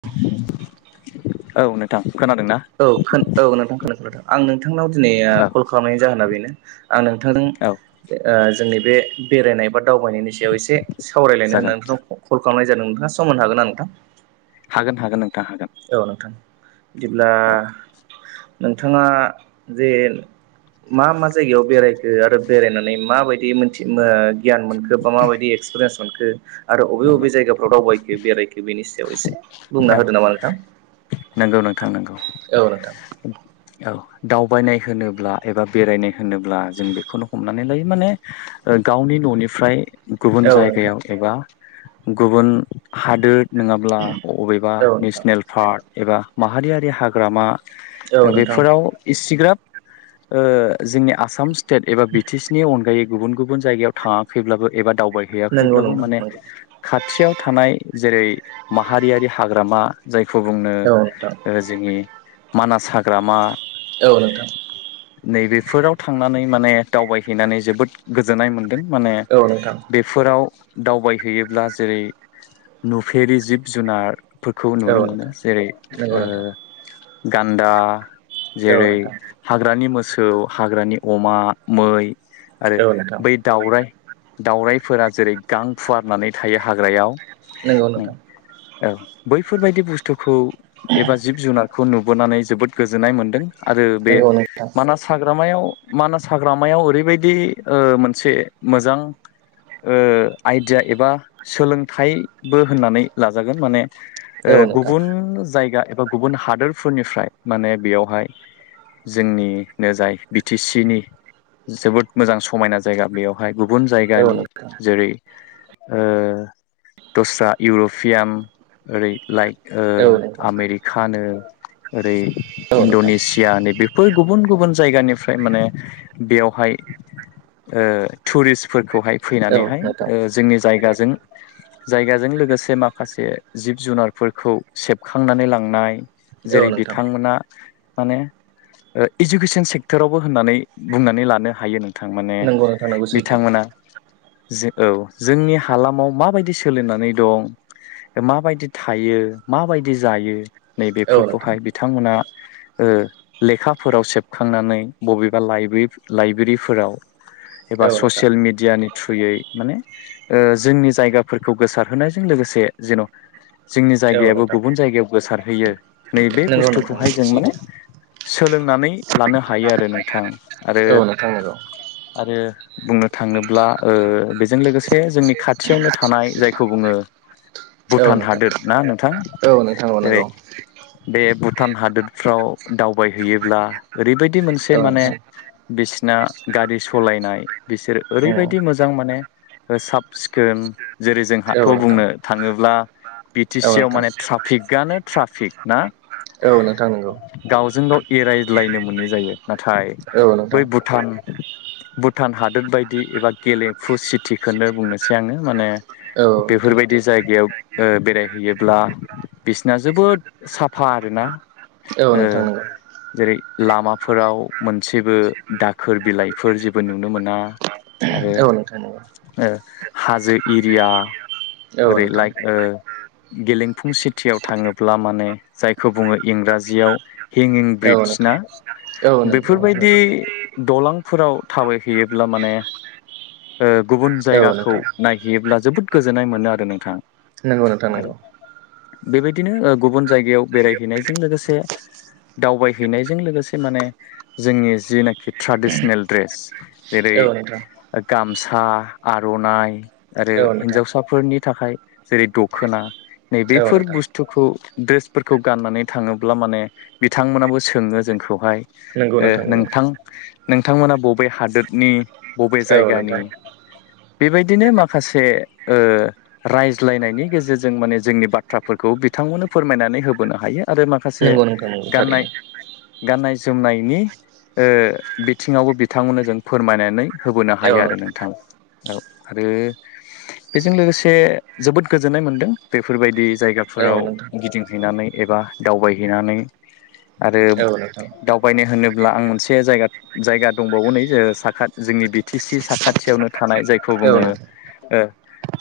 [inaudible] औ नोंथां खोनादों ना औ खोन औ नोंथां [unintelligible] आं नोंथांनाव दिनै औ कल खालामनायनि जाहोना बेनो आं नोंथांजों औ ओ जोंनि बे बेरायनाय बा दावबायनायनि सायाव एसे सावरायलायनो जागोन होननानै नोंथांखौ कल खालामनाय जादों नोंथाङा सम होनो हागोन ना नोंथां हागोन हागोन नोंथां होगोन औ नोंथां बिदिब्ला नोंथाङा जे मा मा जायगायाव बेरायखो आरो बेरायनानै माबायदि मोनथि ओ गियान मोनखो बा माबायदि एक्सपिरियेन्स मोनखो आरो बबे नंगौ बबे जायगाफ्राव दावबायखो बेरायखो बेनि सायाव एसे बुंना औ होदो नामा नोंथां नंगौ नोंथां नंगौ औ नोंथां औ दावबायनाय होनोब्ला एबा बेरायनाय होनोब्ला जों बेखौनो हमनानै लायो माने गावनि ननिफ्राय गुबुन औ नोंथां जायगायाव एबा गुबुन हादोर नङाब्ला अबेबा औ नोंथां नेसनेल पार्क एबा माहारियारि हाग्रामा औ नोंथां बेफोराव इसिग्राब ओ जोंनि आसाम स्टेट एबा बि टि सि नि अनगायै गुबुन गुबुन जायगायाव थाङाखैब्लाबो एबा नंगौ दावबायहैयाखैब्लाबो नोंथां माने नंगौ खाथियाव थानाय जेरै माहारियारि हाग्रामा [unintelligible] ओ औ नोंथां जोंनि मानास हाग्रामा औ नोंथां नैबेफोराव थांनानै माने दावबायहैनानै जोबोद गोजोननाय मोन्दों माने औ नोंथां बेफोराव दावबाय हैयोब्ला जेरै नुफेरि जिब जुनार फोरखौ औ नुनो मोनो नोंथां जेरै नंगौ ओ नोंथां गान्दा औ जेरै नोंथां हाग्रानि मोसौ हाग्रानि अमा मै आरो औ नोंथां बै दाउराइ दाउराइफोरा जेरै गां फुवारनानै थायो हाग्रायाव नंगौ नोंथां औ बैफोरबायदि बुस्थुखौ एबा जिब जुनारखौ नुबोनानै जोबोद गोजोननाय मोन्दों आरो बे नंगौ नोंथां मानास हाग्रामायाव मानास हाग्रामायाव ओरैबायदि ओ मोनसे मोजां ओ आइडिया एबा सोलोंथाइबो होननानै लाजागोन माने ओ औ नोंथां गुबुन जायगा एबा गुबुन हादोरफोरनिफ्राय माने बेयावहाय जोंनिनो जाय बि टि सि नि जोबोद मोजां समायना जायगा बेयावहाय गुबुन औ जायगानि नोंथां जेरै ओ दस्रा इउरपियान ओरै लाइक औ नोंथां औ ओ नोंथां आमेरिकानो ओरै इणडनेसियानि बेफोर गुबुन गुबुन जायगानि फ्राय माने बेयावहाय ओ टुरिस्टफोरखौहाय औ फैनानैहाय नोंथां ओ जोंनि जायगाजों जायगाजों लोगोसे माखासे जिब जुनारफोरखौ सेबखांनानै लांनाय औ जेरै नोंथां बिथांमोना माने ओ इडुकेसन सेक्टरावबो होननानै बुंनानै लानो हायो नों थां माने नंगौ नोंथां नंगौ सैथो बिथांमोना जे औ जोंनि हालामाव माबायदि सोलिनानै दं। माबायदि थायो माबायदि जायो औ नोंथां नैबेफोरखौहाय बिथांमोना। ओ लेखाफोराव सेबखांनानै बबेबा लाइब्रिब लाइब्रिफोराव। एबा औ नोंथां औ नोंथां ससियेल मिडियानि थुयै। माने ओ जोंनि जायगाफोरखौ गोसारहोनायजों लोगोसे जेन' जोंनि जायगायाबो गुबुन जायगायाव गोसारहैयो नैबे नंगौ नोंथां बुस्थुखौहाय नंगौ जों माने सैथो सोलोंनानै लानो हायो आरो नोंथां औ नोंथां नंगौ आरो-आरो बुंनो थाङोब्ला बेजों लोगोसे जोंनि खाथियावनो थानाय जायखौ बुङो औ भुटान नोंथां हादोर ना नोंथां औ नोंथां औ नंगौ जेरै बे भुटान हादोरफ्राव दावबायहैयोब्ला ओरैबायदि मोनसे औ माने नोंथां बिसिना गारि सलायनाय बिसोर ओरैबायदि मोजां माने। सिखोम जेरै- जोंहाथ' बुंनो थाङोब्ला। बि टि सि आव माने ट्राफिकआनो ट्राफिक ना? औ नोंथां नंगौ। गावजों गाव एरायज्लायनो मोनै जायो नाथाय औ बै नोंथां भुटान-भुटान हा दोद बायदि एबा गेलेमफु सिटिखौनो बुंनोसै आङो माने औ नोंथां बेफोरबायदि जायगायाव ओ बेरायहैयोब्ला बिसिना जोबोद साफा आरोना। औ नोंथां ओ नोंगौ। जेरै लामाफोराव मोनसेबो दाखोर बिलाइफोर जेबो नुनो मोना। आरो औ नोंथां नोंगौ। ओ हाजो एरिया ओरै लाइक ओ गेलेमफुं सिटियाव थाङोब्ला माने जायखौ बुङो इंराजियाव हेंयिं औ नोंथां औ नंगौ ब्रिडज नोंथां ना? बेफोरबायदि दलांफोराव थाबायहैयोब्ला माने ओ गुबुन औ जायगाखौ नोंथां नायहैयोब्ला जोबोद गोजोननाय मोनो आरो नोंथां। नोंगौ नोंथां आरो नोंगौ। बेबायदिनो ओ गुबुन जायगायाव बेरायहैनायजों लोगोसे दावबाय हैनायजों लोगोसे माने जोंनि जिना खि ट्रेडिसनेल ड्रेस औ नोंथां जेरै-गामसा, आरनाइ। आरो औ नोंथां हिन्जावसाफोरनि थाखाय जेरै- दखोना औ नैबेफोर नोंथां बुस्थुखौ। ड्रेसफोरखौ गाननानै थाङोब्ला माने बिथांमोनाबो सोङो जोंखौहाय। नंगौ ओ नोंथां नंगौ नोंथां-नोंथांमोना बबे हादोरनि बबे औ जायगानि? नोंथां बेबायदिनो माखासे ओ रायज्लायनायनि गेजेरजों माने जोंनि बाथ्राफोरखौ। बिथांमोननो फोरमायनानै होबोनो हायो आरो माखासे नंगौ नोंथां नंगौ गाननाय। थारैनो गाननाय-जोमनायनि ओ बिथिङावबो बिथांमोननो जों फोरमायनानै। होबोनो औ हायो आरो नों नोंथां औ आरो बेजों लोगोसे जोबोद गोजोननाय मोनदों बेफोरबायदि औ जायगाफोराव नोंथां गिदिंहैनानै एबा दावबायहैनानै। आरो औ नोंथां दावबायनो होनोब्ला आं मोनसे जायगा-जायगा दंबावो नै ओ साखा जोंनि बि टि सि साखाथियावनो थानाय जायखौ औ बुङो नोंथां ओ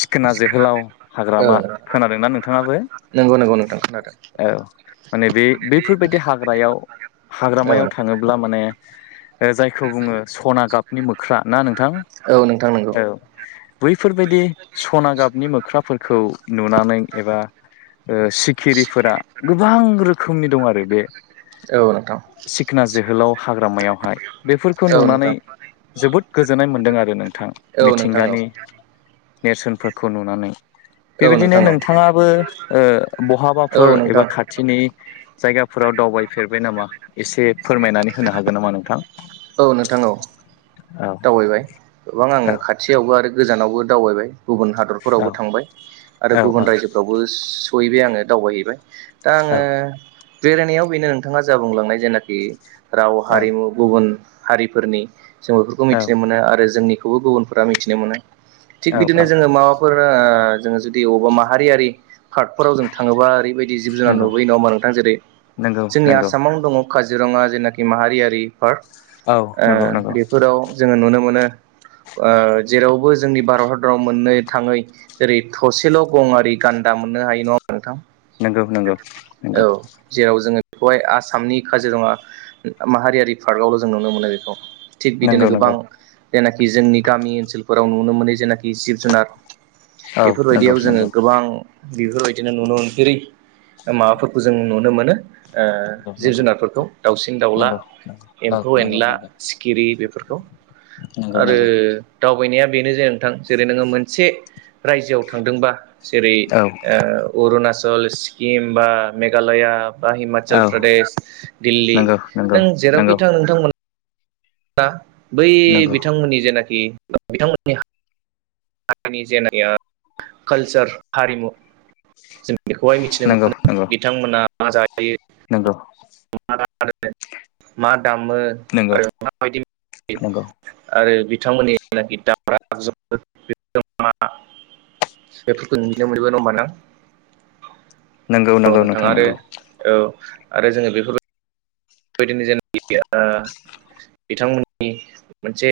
सिखोना जोहोलाव हाग्रामा खोनादोंना नोंथाङाबो? नोंगौ-नोंगौ-नोंथां खोनादों। औ माने बे बैफोरबायदि हाग्रायाव औ हाग्रामायाव नोंथां थाङोब्ला माने। जायखौ बुङो सना गाबनि मोख्रा ना नोंथां? औ नोंथां नंगौ। औ बैफोरबायदि सना गाबनि मोख्राफोरखौ नुनानै एबा ओ सिखिरिफोरा गोबां रोखोमनि दं आरो बे। औ नोंथां सिखना जोहोलाव हाग्रामायाव। हाय बेफोरखौ औ नुनानै नोंथां जोबोद गोजोननाय मोनदों आरो रो नोंथां औ नोंथां औ मिथिंगानि नेरसोनफोरखौ नुनानै औ नोंथां औ बेबायदिनो नोंथां नोंथाङाबो ओ बहाबाफोर एबा खाथिनि जायगाफोराव दावबायफेरबाय नामा एसे फोरमायनानै होनो हागोन नामा नोंथां? औ नोंथां औ औ दावबायबाय गोबां आङो औ खाथियावबो आरो गोजानावबो दावबायबाय गुबुन औ हादरफोरावबो थांबाय आरो औ गुबुन औ रायजोफ्रावबो सहैबाय आङो दावबायहैबाय दा आङो औ बेरायनायाव बेनो नोंथाङा जा बुंलांनाय जेनाखि राव हारिमु गुबुन हारिफोरनि जों बेफोरखौ औ औ मिथिनो मोनो आरो जोंनि खौबो गुबुनफोरा मिथिनो मोनो थिग औ बिदिनो औ जोङो माबाफोर ओ जोङो जुदि अबावबा माहारियारि पार्टफोराव जों थाङोबा ओरैबायदि जिब-जुनार नंगौ नुबोयो नङा ओमबा नोंथां । नंगौ जेरै-जोंनि नंगौ आसामावनो दङ काजिरङा जेनाखि माहारियारि पार्क औ नंगौ ओ नंगौ बेफोराव जोङो नुनो मोनो ओ जेरावबो जोंनि भारत हादराव मोननो थाङै जेरै थसेल' गंआरि गान्दा मोननो हायो नङा होमबा नोंथां नंगौ नंगौ नंगौ बहाय आसामनि काजिरङा माहारियारि पार्कआवल' जों नुनो मोनो बेखौ थिग बिदिनो नोंगौ गोबां नोंगौ जेनाखि जोंनि गामि ओन्सोलफोराव नुनो मोनै जेनाखि जिब-जुनार औ नंगौ बेफोरबायदियाव जोङो नंगौ गोबां बेफोरबायदिनो नुनो मोनफेरै माबाफोरखौ जों नुनो मोनो। ओ नंगौ जिब-जुनारफोरखौ दाउसिन-दाउला नंगौ नंगौ औ नंगौ नंगौ एम्फौ-एनला, सिखिरि बेफोरखौ नंगौ आरो नंगौ दावबायनाया बेनो जे नोंथां जेरै नोङो मोनसे राज्योआव थांदोंबा जेरै- औ ओ अरुणा आसल सिक्किम बा मेघालया बा हिमाचल औ प्रदेश दिल्ली नंगौ नंगौ नों नंगौ जेरावखि थां नोंथांमोन ना बै नंगौ बिथांमोननि जेनाखि बिथांमोननि हारिनि जनाया कालसार हारिमु जों बेखौहाय मिथिनो मोनो बिथांमोना मा जा नोंगौ [unintelligible] मा दामो नंगौ आरो माबायदि नंगौ आरो बिथांमोननि जनाखि दामग्रा आगजुफोर बिथांमोना [unintelligible] औ नंगौ नोंथां नोंथाङा आरो नंगौ औ आरो जोङो बेफोरबाय बायदिनो जेनाखि आ बिथांमोननि मोनसे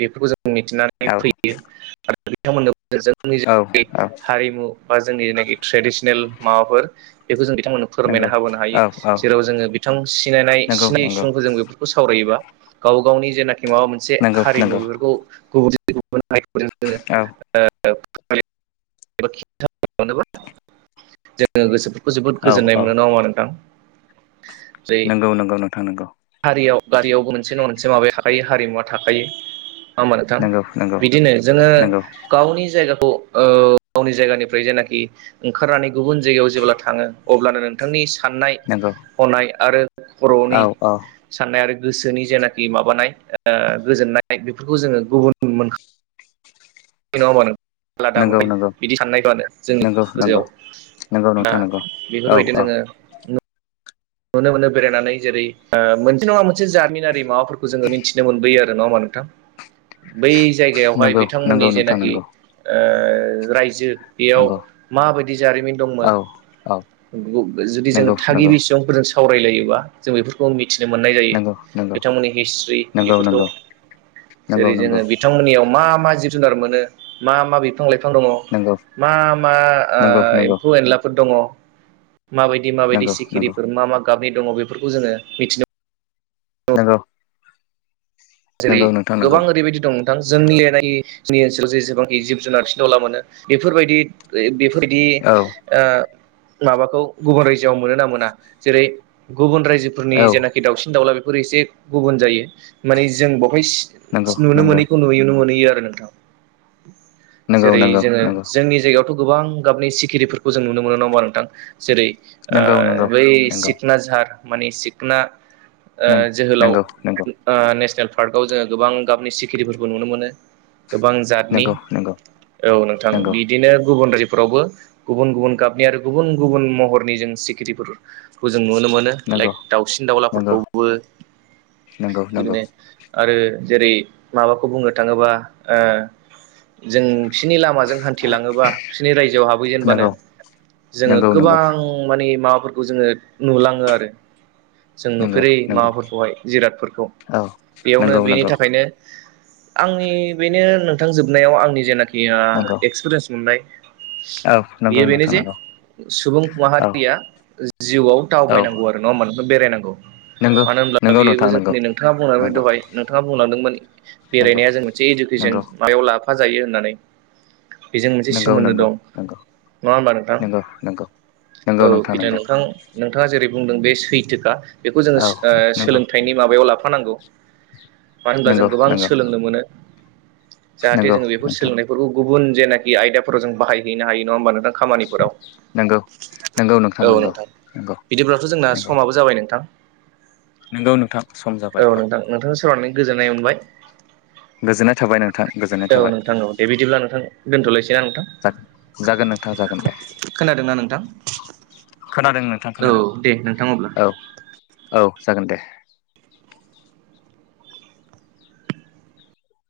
बेफोरखौ जों मिथिनानै औ फैयो आरो बिथांमोननो जोंनि औ जेनाखि औ हारिमु बा जोंनि जेनाखि ट्रेडिसनेल माबाफोर बेखौ जों बिथांमोन नों नंगौ फोरमायना हाबोनो हायो औ औ जेराव जोङो बिथां सिनायनाय नंगौ सिनि नंगौ सुबुंफोर जों बेफोरखौ सावरायोबा गाव गावनि जेनाखि माबा मोनसे नंगौ हारिमु नंगौ बेफोरखौ गुबन औ [unintelligible] [unintelligible] जोबोद औ गोजोन्नाय औ मोनो नङा होनबा नोंथां जेरै नंगौ नोंगौ नोंथां नंगौ हारियाव गारियावबो मोनसे नङा मोनसे माबाया थाखायो हारिमुवा थाखायो नङा होनबा नोथां नंगौ नंगौ बिदिनो जोङो नंगौ गावनि जायगाखौ ओ गावनि जायगानिफ्राय जेनाखि ओंखारनानै गुबुन जायगायाव जेब्ला थाङो अब्लानो नोंथांनि साननाय नंगौ हनाय आरो औ खर'नि औ साननाय आरो गोसोनि जेनाखि माबानाय ओ गोजोननाय बेफोरखौ जोङो गुबुन मोनखा नङा होनबा नोंथां आलादा मोन नंगौ नंगौ बिदि साननायखौनो जोंनि नंगौ नंगौ गोजोआव नंगौ दा नोंथां नंगौ औ औ बेफोरबायदिनो जोङो नुनो मोनो बेरायनानै जेरै ओ मोनसे नङा मोनसे जारिमिनारि माबाफोरखौ जोङो मिथिनो मोनबोयो आरो नङा होनबा नोंथां बै जायगायावहाय नंगौ नंगौ बिथांमोननि नोंथां जेनाखि नंगौ ओ रायजो बेयाव नंगौ माबायदि जारिमिन दंमोन औ औ जुदि जों नंगौ नंगौ थागिबि सुबुं सावरायलायोबा जों बेफोरखौ मिथिनो मोननाय जायो नंगौ नंगौ बिथांमोननि हिस्ट्रि नंगौ बेफोरखौ नंगौ नंगौ जेरै नंगौ जोङो बिथांमोननियाव मा मा जिब जुनार मोनो मा मा बिफ बिफां लाइफां दङ नंगौ मा मा आ नंगौ एम्फौ एनलाफोर दङ माबायदि माबायदि नंगौ नंगौ नंगौ सिखिरि गाबनि दङ बेफोरखौ जोङो मिथिनो मोनो नोंगौ जेरै गोबां ओरैबायदि दं [unintelligible] दि औ ओ माबाखौ गुबुन रायजोआव मोन ना मोना जेरै गुबुन रायजोफोरनि औ जेनाखि दाउसिन दाउला बेफोरो एसे गुबुन जायो मानि जों बवहाय नंगौ नुनो नंगौ मोनैखौ नुनो मोनहैयो आरो नोंथां नंगौ जेरै नंगौ जोङो जोंनि जायगायावथ' गोबां गाबनि सिखिरिफोरखौ जों नुनो मोनो नङाहोमबा नोंथां जेरै नंगौ नंगौ ओ बै नंगौ नंगौ सिखना जझार माने सिखना ओ नों जोहोलाव नंगौ ओनेसनेल पार्कआव जोङो गोबां गाबनि सिखिरिफोरखौ नुनो मोनो गोबां जातनि नंगौ नंगौ नंगौ औ नोंथां बिदिनो गुबुन रायजो फोरावबो गुबुन गुबुन गाबनि आरो गुबुन गुबुन महरनि जों सिखिरिफोर जों नुनो मोनो नंगौ लाइक दाउसिन नंगौ दाउलाफोरखौबो नंगौ नंगौ बिदिनो आरो जेरै माबाखौ बुंनो थाङोबा ओ जों बिसोरनि लामाजों हान्थिलाङोबा बिसोरनि रायजोआव हाबहैजेनबानो जोङो नंगौ नंगौ गोबां माने माबाफोरखौ जोङो नुलाङो आरो जों नंगौ नुफेरै माबाफोरखौहाय जिरादफोरखौ औ बेयावनो नंगौ बेनि नंगौ थाखायनो आंनि बेनो नोंथां जोबनायाव आंनि जेनाखि या नंगौ एक्सपिरियेन्स मोननाय औ नंगौ बेयो बेनो नोंथां जे नंगौ सुबुं औ माहारिया जिउआव औ दावबायनांगौ आरो नङा होमबा नोंथां बेरायनांगौ नंगौ मानो होनब्ला नंगौ बियोबो नोंथां नंगौ जोंनि नोंथाङा बुंलांनाय बादि नंगौ नोंथाङा बुंलांदोंमोन नंगौ बेरायनाया जों मोनसे इडुकेसन नंगौ मायाव लाफा जायो होननानै बेजों मोनसे नंगौ सोमोन्दो नंगौ दं नङा होमबा नोंथां? नंगौ नंगौ नंगौ औ बिदनो नंगौ नोंथां नोंथाङा जेरै बुंदों बेस सैथोखा बेखौ जोङो औ नंगौ सो-सोलोंथाइनि माबायाव लाफानांगौ। मानो होनब्ला जों नंगौ गोबां नंगौ सोलोंनो मोनो जाहाथे नंगौ जोङो बेफोर नोंथां सोलोंनायफोरखौ गुबुन जेनाख खि आयदाफोराव जों बाहायहैनो हायो नङा होमबा नोंथां खामानिफोराव नंगौ नंगौ औ नंगौ नोंथां नंगौ बिदिब्लाथ' जोंना समाबो जाबाय नोंथां। नोंगौ नोंथां। सम औ जाबाय नोंथां नोंथांजों सावरायनानै गोजोननाय मोनबाय। गोजोननाय थाबाय नोंथां गोजोननाय औ थाबाय नोंथां औ दे बिदिब्ला नोंथां दोनथ'लायसै। बिदिब्ला नोंथां जागोन नोंथां जागोन दे खोनादोंना नोंथां? खोनादों नोंथां औ खोनादों दे नोंथां अब्ला। औ औ जागोन दे।